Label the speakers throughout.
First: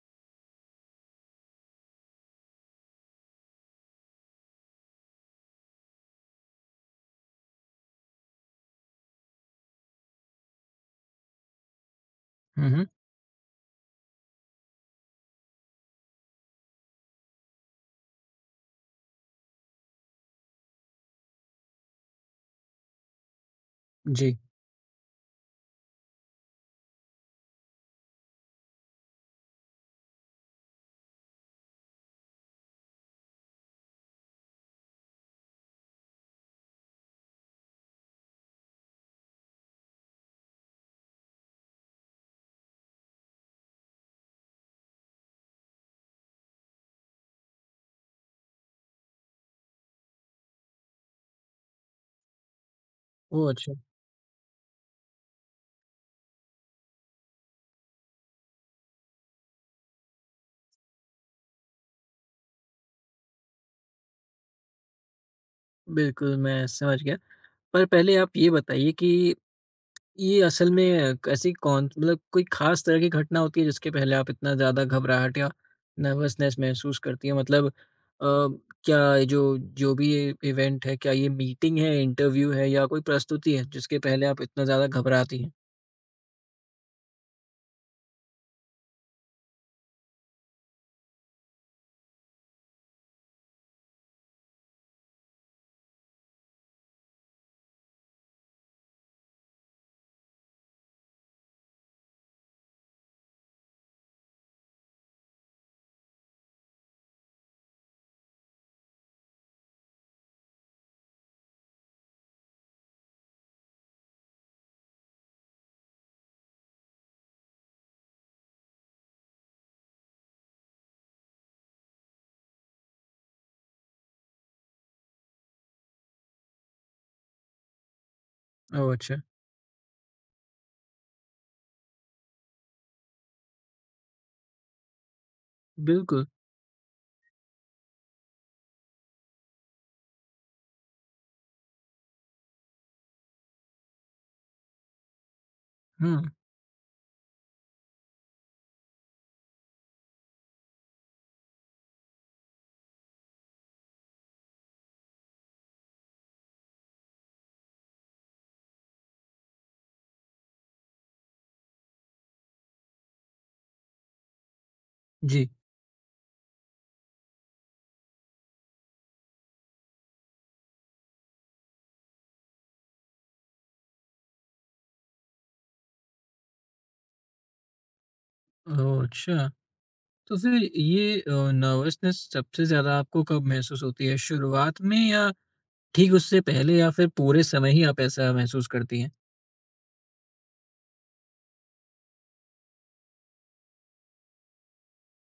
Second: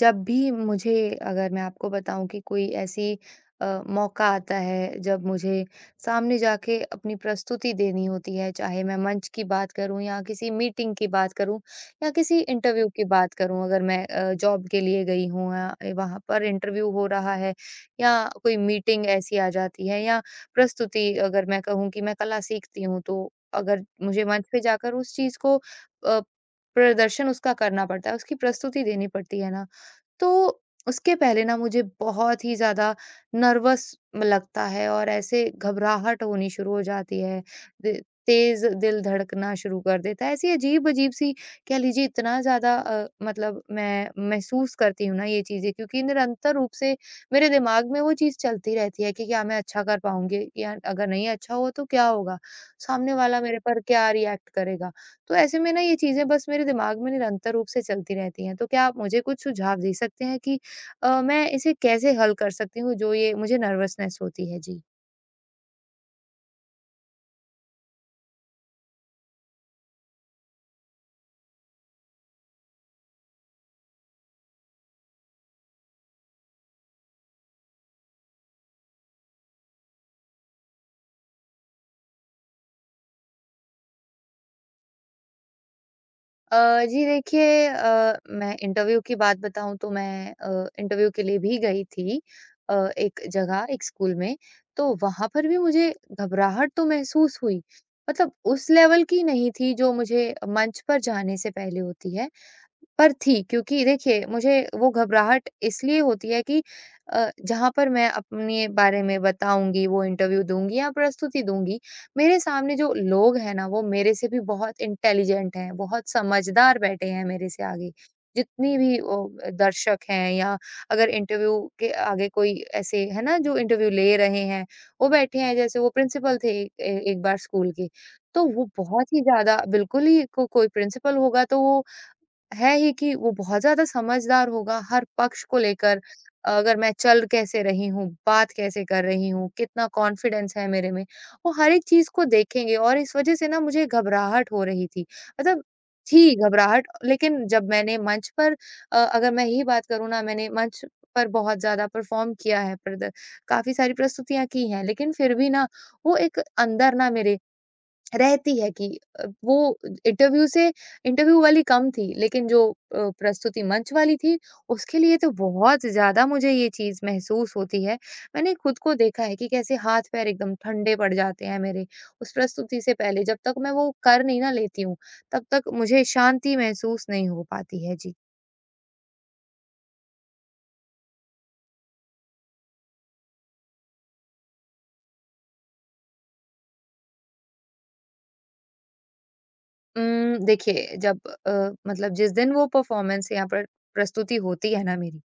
Speaker 1: जब भी मुझे अगर मैं आपको बताऊँ कि कोई ऐसी मौका आता है जब मुझे सामने जाके अपनी प्रस्तुति देनी होती है, चाहे मैं मंच की बात करूँ या किसी मीटिंग की बात करूँ या किसी
Speaker 2: हुँ, हुँ।
Speaker 1: इंटरव्यू की बात करूँ, अगर मैं जॉब के लिए गई हूँ या वहाँ पर इंटरव्यू हो रहा है या कोई मीटिंग ऐसी आ जाती है या प्रस्तुति, अगर मैं कहूँ कि मैं कला सीखती हूँ तो अगर मुझे
Speaker 2: जी।
Speaker 1: मंच पे जाकर उस चीज़ को अ, प्रदर्शन उसका करना पड़ता है, उसकी प्रस्तुति देनी पड़ती है ना, तो उसके पहले ना मुझे बहुत ही ज़्यादा नर्वस लगता है और ऐसे घबराहट होनी शुरू हो जाती है। दे तेज़ दिल धड़कना शुरू कर देता है। ऐसी अजीब-अजीब सी कह लीजिए, इतना ज़्यादा मतलब मैं महसूस करती हूँ ना ये चीज़ें, क्योंकि निरंतर रूप से मेरे दिमाग में वो चीज़ चलती रहती है कि क्या मैं अच्छा कर पाऊँगी? या अगर नहीं अच्छा हुआ तो क्या होगा? सामने वाला
Speaker 2: ओह!
Speaker 1: मेरे
Speaker 2: अच्छा।
Speaker 1: पर क्या रिएक्ट करेगा? तो ऐसे में ना ये चीज़ें बस मेरे दिमाग में निरंतर रूप से चलती रहती हैं। तो क्या आप मुझे कुछ सुझाव दे सकते हैं कि मैं इसे कैसे हल कर सकती हूँ जो ये मुझे नर्वसनेस होती है? जी।
Speaker 2: बिल्कुल, मैं समझ गया। पर पहले आप ये बताइए कि ये असल में ऐसी कौन मतलब कोई ख़ास तरह की घटना होती है जिसके पहले आप इतना ज़्यादा घबराहट या नर्वसनेस महसूस करती हैं? मतलब क्या ये जो जो भी ये इवेंट है, क्या ये मीटिंग है, इंटरव्यू है या कोई प्रस्तुति है जिसके पहले आप इतना ज़्यादा घबराती हैं?
Speaker 1: जी देखिए, मैं इंटरव्यू की बात बताऊँ तो मैं इंटरव्यू के लिए भी गई थी, एक जगह एक स्कूल में, तो वहाँ पर भी मुझे घबराहट तो महसूस हुई। मतलब उस लेवल की नहीं थी जो मुझे मंच पर जाने से पहले होती है। पर थी, क्योंकि देखिए मुझे वो घबराहट इसलिए होती है कि जहाँ पर मैं अपने बारे में बताऊँगी, वो इंटरव्यू दूँगी या प्रस्तुति दूँगी, मेरे सामने जो लोग हैं ना, वो मेरे से भी बहुत इंटेलिजेंट हैं, बहुत समझदार बैठे हैं मेरे से आगे। जितनी भी दर्शक हैं या अगर इंटरव्यू के आगे कोई ऐसे है ना जो इंटरव्यू ले रहे हैं, वो बैठे हैं जैसे वो प्रिंसिपल थे ए एक बार स्कूल के। तो वो
Speaker 2: ओह!
Speaker 1: बहुत ही
Speaker 2: अच्छा।
Speaker 1: ज़्यादा, बिल्कुल ही को कोई प्रिंसिपल होगा तो वो है ही कि वो बहुत ज़्यादा समझदार होगा हर पक्ष को लेकर।
Speaker 2: बिल्कुल।
Speaker 1: अगर मैं चल कैसे रही हूँ, बात कैसे कर रही हूँ, कितना कॉन्फिडेंस है मेरे में, वो हर एक चीज़ को देखेंगे, और इस वज़ह से ना मुझे घबराहट हो रही थी। मतलब
Speaker 2: हुँ,
Speaker 1: थी घबराहट, लेकिन जब मैंने मंच पर, अगर मैं ही बात करूँ ना, मैंने मंच पर बहुत ज़्यादा परफ़ॉर्म किया है, प्रद काफ़ी सारी प्रस्तुतियाँ की हैं, लेकिन फिर भी ना वो एक अंदर ना मेरे रहती है कि वो इंटरव्यू से इंटरव्यू वाली कम थी, लेकिन जो प्रस्तुति मंच वाली थी, उसके लिए तो
Speaker 2: जी।
Speaker 1: बहुत ज़्यादा मुझे ये चीज़ महसूस होती है। मैंने खुद को देखा है कि कैसे हाथ-पैर एकदम ठंडे पड़ जाते हैं मेरे, उस प्रस्तुति से पहले जब तक मैं वो कर नहीं ना लेती हूँ, तब तक मुझे शांति महसूस नहीं हो पाती है। जी।
Speaker 2: ओह! अच्छा। तो फिर ये नर्वसनेस सबसे ज़्यादा आपको कब महसूस होती है? शुरुआत में या ठीक उससे पहले या फिर पूरे समय ही आप ऐसा महसूस करती हैं?
Speaker 1: देखिए, अ, मतलब जिस दिन वो परफ़ॉर्मेंस या पर प्रस्तुति होती है ना मेरी,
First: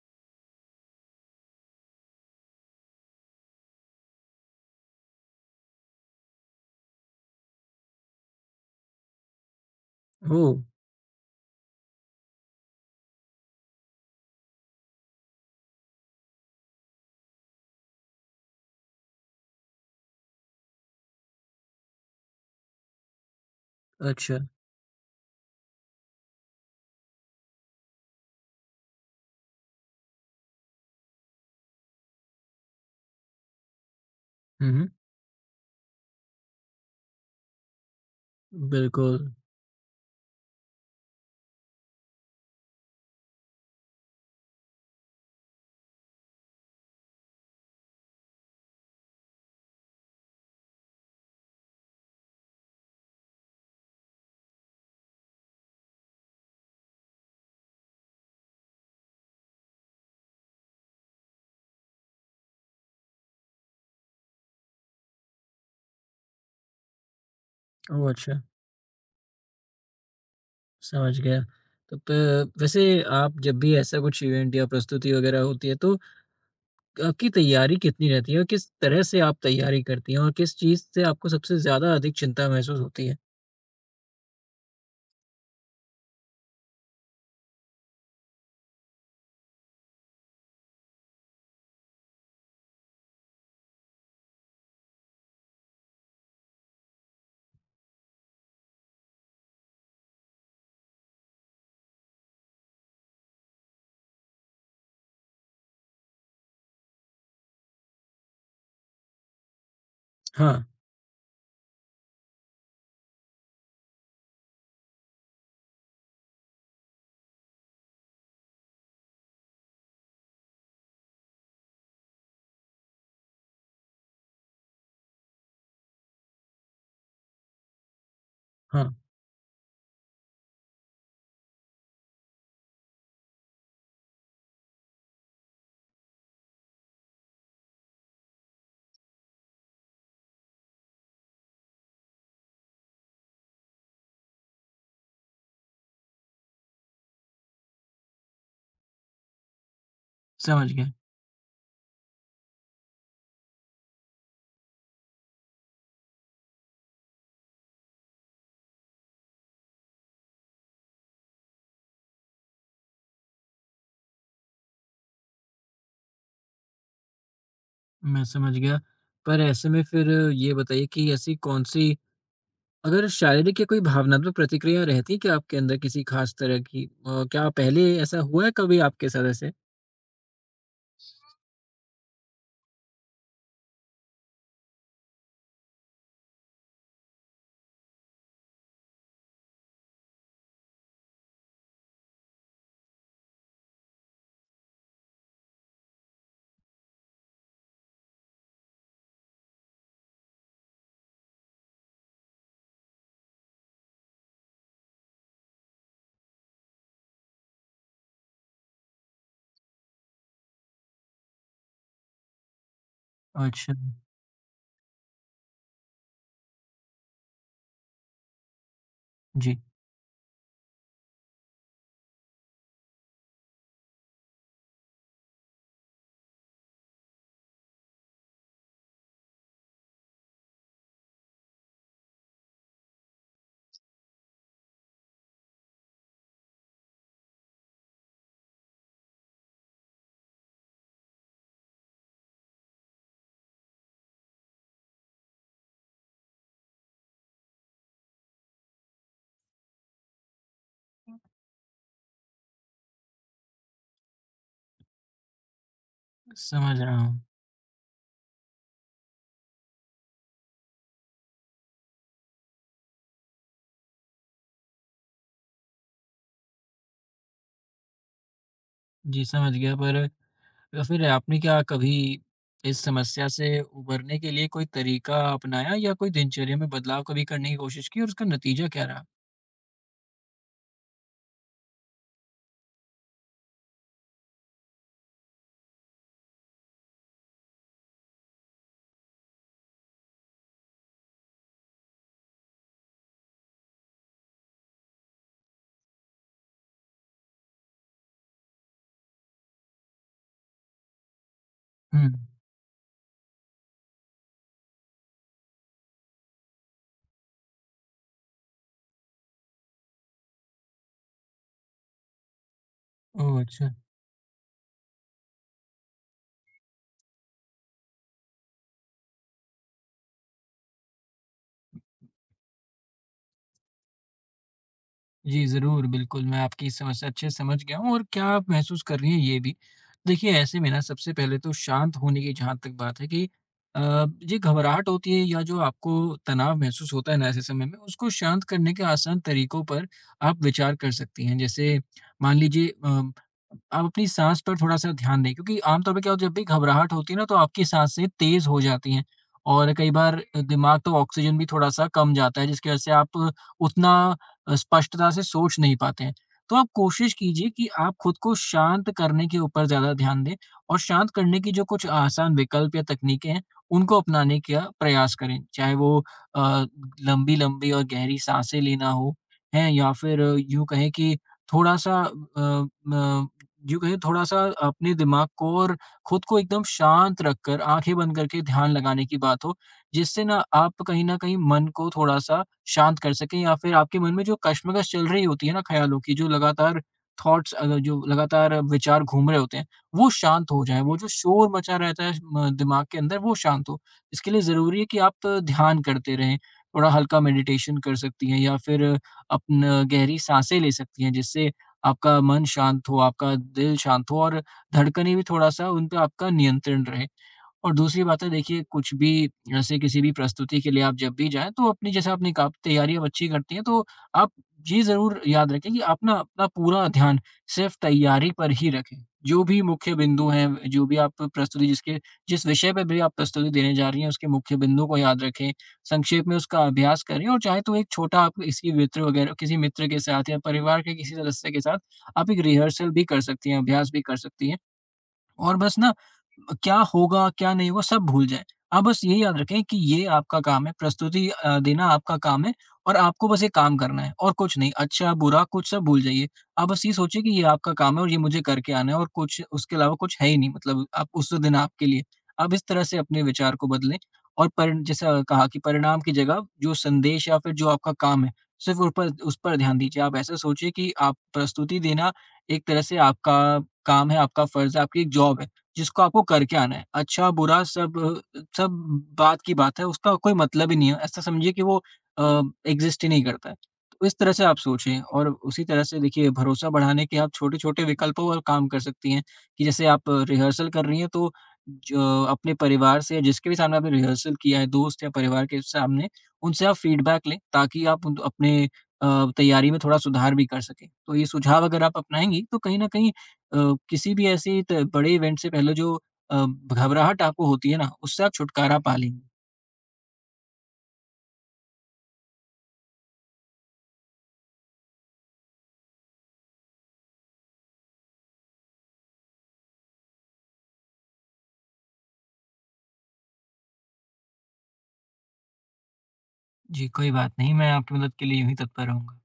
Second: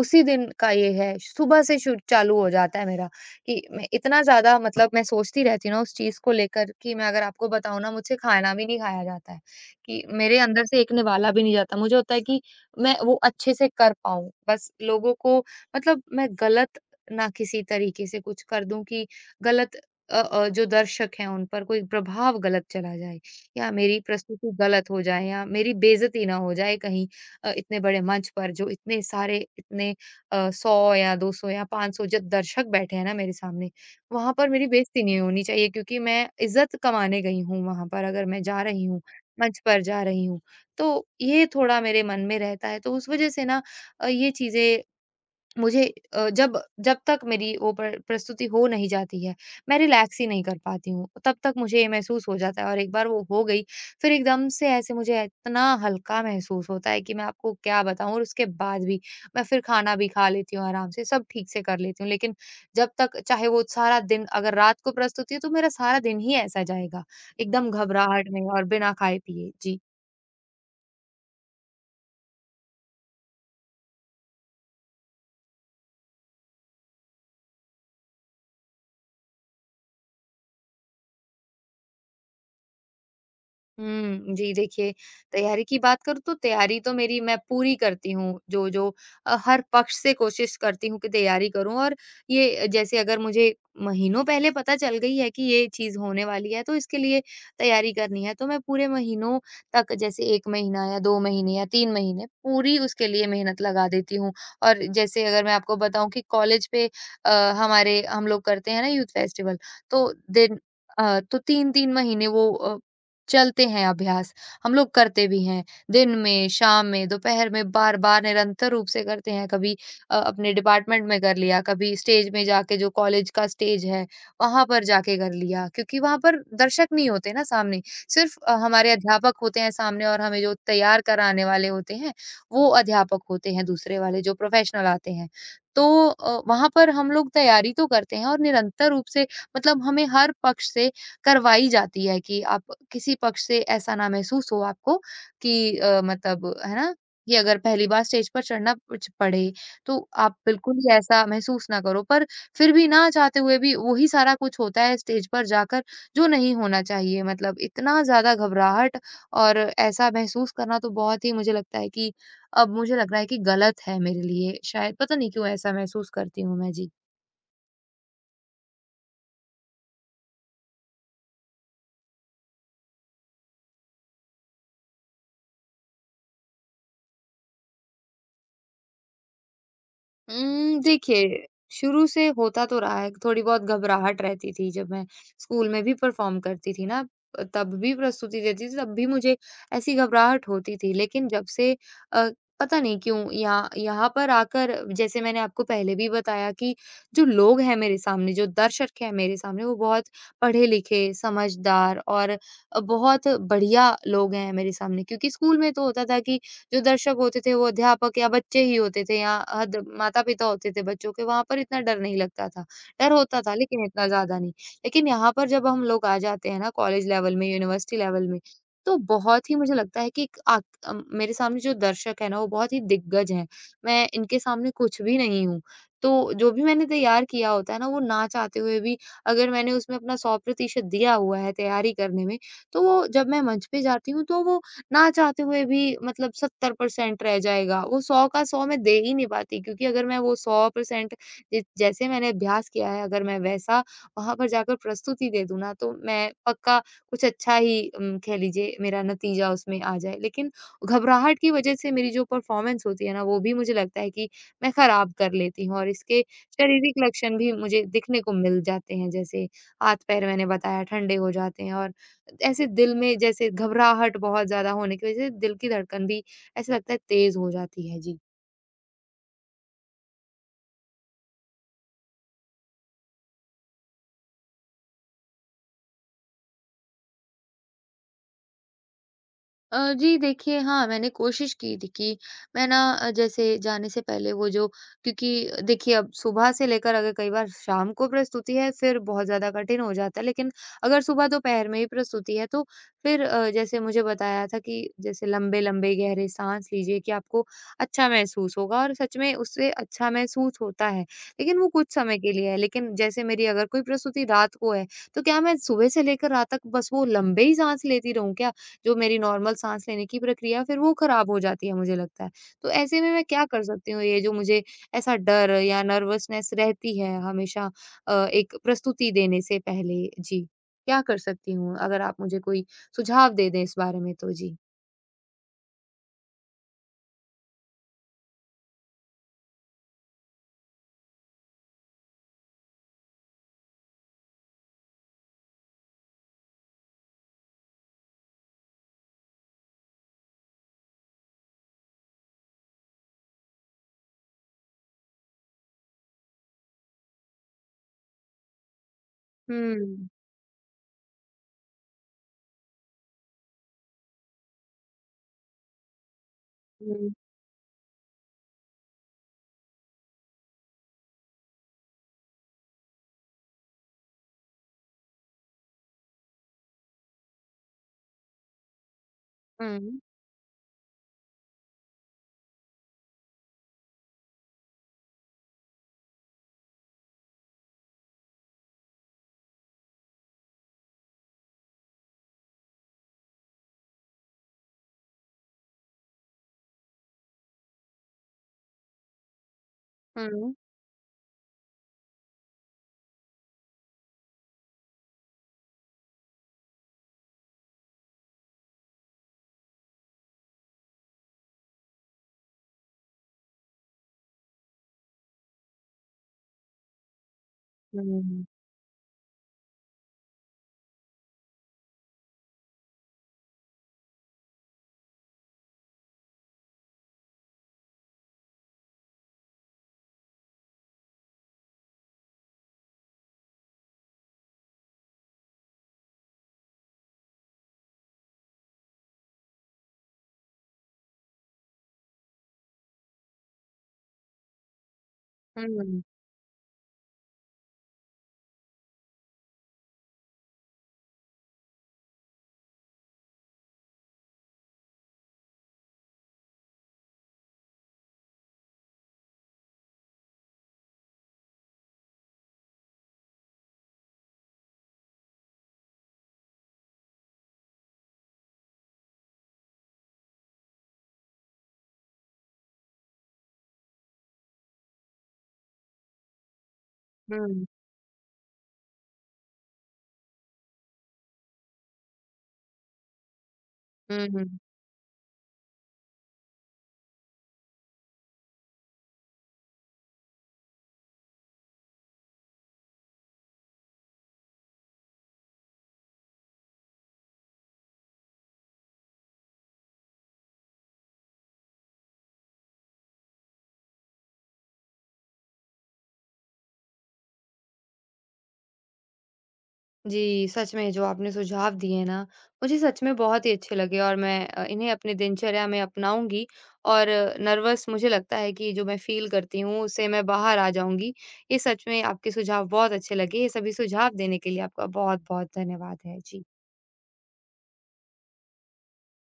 Speaker 1: उसी दिन का ये है, सुबह से शु चालू हो जाता है मेरा, कि मैं इतना ज़्यादा, मतलब मैं सोचती रहती हूँ ना उस चीज़ को लेकर, कि मैं अगर आपको बताऊँ ना, मुझसे खाना भी नहीं खाया जाता है, कि मेरे
Speaker 2: ओह!
Speaker 1: अंदर से एक निवाला भी नहीं जाता। मुझे होता है कि मैं वो अच्छे से कर पाऊँ, बस लोगों को, मतलब मैं गलत ना किसी तरीके से कुछ कर दूँ कि गलत जो दर्शक हैं उन पर कोई प्रभाव गलत चला जाए या मेरी
Speaker 2: अच्छा।
Speaker 1: प्रस्तुति गलत हो जाए या मेरी बेइज़्ज़ती ना हो जाए कहीं। इतने बड़े मंच पर, जो इतने सारे, इतने 100 या 200 या 500 जो दर्शक बैठे हैं ना मेरे सामने, वहाँ पर मेरी
Speaker 2: हुँ, हुँ।
Speaker 1: बेइज़्ज़ती नहीं होनी चाहिए, क्योंकि मैं इज़्ज़त कमाने गई हूँ वहाँ पर, अगर मैं जा रही हूँ,
Speaker 2: बिल्कुल।
Speaker 1: मंच पर जा रही हूँ। तो ये थोड़ा मेरे मन में रहता है, तो उस वज़ह से ना ये चीज़ें मुझे, अ, जब जब तक मेरी वो प्रस्तुति हो नहीं जाती है, मैं रिलैक्स ही नहीं कर पाती हूँ, तब तक मुझे ये महसूस हो जाता है, और एक बार वो हो गई, फिर एकदम से ऐसे मुझे इतना हल्का महसूस होता है कि मैं आपको क्या बताऊँ, और उसके बाद भी मैं फिर खाना भी खा लेती हूँ आराम से, सब ठीक से कर लेती हूँ। लेकिन जब तक, चाहे वो सारा दिन, अगर रात को प्रस्तुति है तो मेरा सारा दिन ही ऐसा जाएगा, एकदम
Speaker 2: ओह!
Speaker 1: घबराहट
Speaker 2: अच्छा,
Speaker 1: में और बिना खाए-पिए। जी।
Speaker 2: समझ गया। तो प वैसे आप जब भी ऐसा कुछ इवेंट या प्रस्तुति वगैरह होती है तो आपकी तैयारी कितनी रहती है और किस तरह से आप तैयारी करती हैं? और किस चीज़ से आपको सबसे ज़्यादा अधिक चिंता महसूस होती है?
Speaker 1: हुँ, जी देखिए, तैयारी की बात करूँ तो तैयारी तो मेरी मैं पूरी करती हूँ, जो-जो हर पक्ष से कोशिश करती हूँ कि तैयारी करूँ, और ये जैसे अगर मुझे महीनों पहले पता चल गई है कि ये चीज़ होने वाली है, तो इसके लिए तैयारी करनी है, तो मैं पूरे महीनों तक, जैसे 1 महीना या 2 महीने या 3 महीने पूरी उसके लिए मेहनत लगा देती हूँ। और जैसे अगर मैं आपको बताऊँ कि कॉलेज पे अ, हमारे हम लोग करते हैं ना यूथ फेस्टिवल, तो दिन
Speaker 2: हाँ,
Speaker 1: तो 3-3 महीने वो चलते हैं अभ्यास, हम लोग करते भी हैं। दिन में, शाम में, दोपहर में बार-बार निरंतर रूप से करते हैं। कभी अपने डिपार्टमेंट में कर लिया, कभी स्टेज में जाके जो कॉलेज का स्टेज है, वहाँ पर जाके कर लिया। क्योंकि वहाँ पर दर्शक नहीं होते ना सामने, सिर्फ़
Speaker 2: हाँ,
Speaker 1: हमारे अध्यापक होते हैं सामने, और हमें जो तैयार कराने वाले होते हैं, वो अध्यापक होते हैं दूसरे वाले जो प्रोफ़ेशनल आते हैं। तो वहाँ पर हम लोग तैयारी तो करते हैं, और निरंतर रूप से, मतलब हमें हर पक्ष से करवाई जाती है कि आप किसी पक्ष से ऐसा ना महसूस हो आपको कि मतलब, है ना? कि अगर पहली बार स्टेज पर चढ़ना कुछ पड़े, तो आप
Speaker 2: समझ
Speaker 1: बिल्कुल
Speaker 2: गया,
Speaker 1: ही ऐसा महसूस ना करो। पर फिर भी ना चाहते हुए भी वही सारा कुछ होता है स्टेज पर जाकर, जो नहीं होना चाहिए। मतलब इतना ज़्यादा घबराहट और ऐसा महसूस करना तो बहुत ही, मुझे लगता है कि अब मुझे लग रहा है कि गलत है मेरे लिए शायद, पता नहीं क्यों ऐसा महसूस करती हूँ मैं। जी।
Speaker 2: मैं समझ गया। पर ऐसे में फिर ये बताइए कि ऐसी कौन-सी अगर शारीरिक या कोई भावनात्मक प्रतिक्रिया रहती है क्या आपके अंदर किसी खास तरह की? क्या पहले ऐसा हुआ है कभी आपके साथ ऐसे?
Speaker 1: देखिए, शुरू से होता तो रहा है, थोड़ी बहुत घबराहट रहती थी जब मैं स्कूल में भी परफ़ॉर्म करती थी ना, तब भी प्रस्तुति देती थी, तब भी मुझे ऐसी घबराहट होती थी। लेकिन जब से अ, पता नहीं क्यों यहाँ यहाँ पर आकर, जैसे मैंने आपको पहले भी बताया कि जो लोग हैं मेरे सामने, जो दर्शक हैं मेरे सामने, वो बहुत पढ़े-लिखे, समझदार और बहुत बढ़िया लोग हैं मेरे सामने। क्योंकि स्कूल में तो होता था कि जो दर्शक होते थे वो अध्यापक या बच्चे ही होते थे, या हद माता-पिता होते थे बच्चों के, वहाँ पर इतना डर नहीं लगता था। डर होता था,
Speaker 2: अच्छा,
Speaker 1: लेकिन इतना ज़्यादा नहीं। लेकिन यहाँ पर जब हम लोग आ जाते हैं ना कॉलेज लेवल में, यूनिवर्सिटी लेवल में, तो बहुत ही
Speaker 2: जी,
Speaker 1: मुझे लगता है कि एक मेरे सामने जो दर्शक है ना, वो बहुत ही दिग्गज हैं। मैं इनके सामने कुछ भी नहीं हूँ। तो जो भी मैंने तैयार किया होता है ना, वो ना चाहते हुए भी, अगर मैंने उसमें अपना 100% दिया हुआ है तैयारी करने में, तो वो जब मैं मंच पे जाती हूँ तो वो ना चाहते हुए भी मतलब 70% रह जाएगा, वो 100 का 100 मैं दे ही नहीं पाती, क्योंकि अगर मैं वो 100%, जि जैसे मैंने अभ्यास किया है, अगर मैं वैसा वहाँ पर जाकर प्रस्तुति दे दूँ ना, तो मैं पक्का कुछ अच्छा ही, कह लीजिए, मेरा नतीजा उसमें आ जाए। लेकिन घबराहट की वजह से मेरी जो परफ़ॉर्मेंस होती है ना, वो भी मुझे लगता है कि मैं खराब कर लेती हूँ, और इसके
Speaker 2: समझ रहा
Speaker 1: शारीरिक
Speaker 2: हूँ।
Speaker 1: लक्षण भी मुझे दिखने को मिल जाते हैं, जैसे हाथ-पैर मैंने बताया ठंडे हो जाते हैं, और ऐसे दिल में जैसे घबराहट बहुत ज़्यादा होने की वज़ह से दिल की धड़कन भी ऐसा लगता है तेज़ हो जाती है। जी।
Speaker 2: जी, समझ गया पर फिर आपने क्या कभी इस समस्या से उभरने के लिए कोई तरीका अपनाया या कोई दिनचर्या में बदलाव कभी करने की कोशिश की और उसका नतीजा क्या रहा?
Speaker 1: जी देखिए, हाँ, मैंने कोशिश की थी कि मैं ना, जैसे जाने से पहले वो जो, क्योंकि देखिए अब सुबह से लेकर अगर कई बार शाम को प्रस्तुति है फिर बहुत ज़्यादा कठिन हो जाता है। लेकिन अगर सुबह दोपहर में ही प्रस्तुति है तो फिर जैसे मुझे बताया था कि जैसे लंबे-लंबे गहरे साँस लीजिए कि आपको अच्छा महसूस होगा, और सच में उससे अच्छा महसूस होता है। लेकिन वो कुछ
Speaker 2: हुँ।
Speaker 1: समय के लिए है। लेकिन जैसे मेरी अगर कोई प्रस्तुति रात को है, तो क्या मैं सुबह से लेकर रात तक बस वो लंबे ही साँस लेती रहूँ क्या? जो मेरी नॉर्मल साँस लेने की प्रक्रिया है, फिर वो खराब हो जाती है, मुझे लगता है। तो ऐसे में मैं
Speaker 2: ओह!
Speaker 1: क्या कर
Speaker 2: अच्छा।
Speaker 1: सकती हूँ? ये जो मुझे ऐसा डर या नर्वसनेस रहती है हमेशा एक प्रस्तुति देने से पहले? जी, क्या कर सकती हूँ? अगर आप मुझे कोई सुझाव दे दें इस बारे में, तो जी।
Speaker 2: जी, ज़रूर, बिल्कुल, मैं आपकी इस समस्या अच्छे से समझ गया हूँ और क्या आप महसूस कर रही हैं, ये भी। देखिए, ऐसे में ना, सबसे पहले तो शांत होने की जहाँ तक बात है कि अ, ये घबराहट होती है या जो आपको तनाव महसूस होता है ना, ऐसे समय में, उसको शांत करने के आसान तरीकों पर आप विचार कर सकती हैं। जैसे मान लीजिए आप अपनी साँस पर थोड़ा-सा ध्यान दें क्योंकि आम तौर पे क्या होता है, जब भी घबराहट होती है ना, तो आपकी साँसें तेज़ हो जाती हैं और कई
Speaker 1: हुँ,
Speaker 2: बार दिमाग तो ऑक्सीजन भी थोड़ा-सा कम जाता है, जिसकी वजह से आप उतना स्पष्टता से सोच नहीं पाते हैं। तो आप
Speaker 1: हुँ,
Speaker 2: कोशिश कीजिए कि आप खुद को शांत करने के ऊपर ज़्यादा ध्यान दें और शांत करने की जो कुछ आसान विकल्प या तकनीकें हैं, उनको अपनाने का प्रयास करें। चाहे वो अ, लंबी-लंबी और गहरी साँसें लेना हो, हैं? या
Speaker 1: हुँ,
Speaker 2: फिर यूँ कहें कि थोड़ा-सा अ, म यूँ कहें थोड़ा-सा अपने दिमाग को और खुद को एकदम शांत रखकर, आँखें बंद करके ध्यान लगाने की बात हो। जिससे ना आप कहीं न कहीं मन को थोड़ा-सा शांत कर सकें या फिर आपके मन में जो कश्मकश चल रही होती है ना ख़्यालों की, जो लगातार जो लगातार विचार घूम रहे होते हैं, वो
Speaker 1: हुँ,
Speaker 2: शांत
Speaker 1: हुँ,
Speaker 2: हो जाएँ, वो जो शोर मचा रहता है म दिमाग के अंदर वो शांत हो। इसके लिए ज़रूरी है कि आप ध्यान करते रहें, थोड़ा हल्का मेडिटेशन कर सकती हैं या फिर अपना गहरी साँसें ले सकती हैं जिससे आपका मन शांत हो, आपका दिल शांत हो और धड़कनें भी थोड़ा-सा उन पे आपका नियंत्रण रहे। और दूसरी बात है
Speaker 1: हुँ,
Speaker 2: देखिए कुछ भी ऐसे किसी भी प्रस्तुति के लिए आप जब भी जाएँ तो अपनी जैसे आपने कहा आप तैयारी अब अच्छी करती हैं तो आप ये ज़रूर याद रखें कि आप ना अपना पूरा ध्यान सिर्फ़ तैयारी पर ही रखें। जो भी मुख्य बिंदु हैं, जो भी आप प्रस्तुति जिसके जिस विषय पे भी आप प्रस्तुति देने जा रही हैं उसके मुख्य बिंदु को याद रखें, संक्षेप में उसका अभ्यास करें और चाहे तो एक छोटा आप किसी मित्र वगैरह किसी मित्र के साथ या परिवार के किसी सदस्य के साथ आप एक रिहर्सल भी कर सकती हैं, अभ्यास भी कर सकती हैं। और बस ना
Speaker 1: हुँ,
Speaker 2: क्या होगा, क्या नहीं होगा, सब भूल जाएँ। आप बस ये याद रखें कि ये आपका काम है, देना आपका काम है और आपको बस ये काम करना है और कुछ नहीं। अच्छा, बुरा कुछ सब भूल जाइए। आप बस ये सोचिए कि ये आपका काम है और ये मुझे करके आना है और कुछ उसके अलावा कुछ है ही नहीं मतलब आप उस दिन आपके लिए। आप इस तरह से अपने विचार को बदलें और परि जैसा कहा कि परिणाम की जगह जो संदेश या फिर जो आपका काम है, सिर्फ़ उस पर ध्यान दीजिए। आप ऐसा सोचिए कि आप प्रस्तुति देना एक तरह से आपका काम है, आपका फ़र्ज़ है, आपकी एक जॉब है, जिसको आपको करके आना है। अच्छा-बुरा
Speaker 1: हुँ,
Speaker 2: सब सब बात की बात है, उसका कोई मतलब ही नहीं है। ऐसा समझिए कि वो अ, एग्ज़िस्ट ही नहीं करता है। तो इस
Speaker 1: हुँ,
Speaker 2: तरह से
Speaker 1: हुँ।
Speaker 2: आप सोचें और उसी तरह से देखिए भरोसा बढ़ाने के आप छोटे-छोटे विकल्पों पर काम कर सकती हैं, कि जैसे आप रिहर्सल कर रही हैं तो ज अपने परिवार से या जिसके भी सामने आपने रिहर्सल किया है, दोस्त या परिवार के सामने, उनसे आप फ़ीडबैक लें ताकि आप उन अपने तैयारी में थोड़ा सुधार भी कर सकें। तो ये सुझाव अगर आप अपनाएँगी, तो कहीं न कहीं अ, किसी भी ऐसी त बड़े इवेंट से पहले जो अ, घबराहट आपको होती है ना, उससे आप छुटकारा पा लेंगे।
Speaker 1: जी, सच में जो आपने सुझाव दिए हैं ना, मुझे सच में बहुत ही अच्छे लगे, और मैं इन्हें अपनी दिनचर्या में अपनाऊँगी, और नर्वस मुझे लगता है कि जो मैं फ़ील करती हूँ, उससे मैं बाहर आ जाऊँगी। ये सच में आपके सुझाव बहुत अच्छे लगे। ये सभी सुझाव देने के लिए आपका बहुत-बहुत धन्यवाद है। जी।
Speaker 2: जी, कोई बात नहीं, मैं आपकी मदद के लिए यूँ ही तत्पर रहूँगा।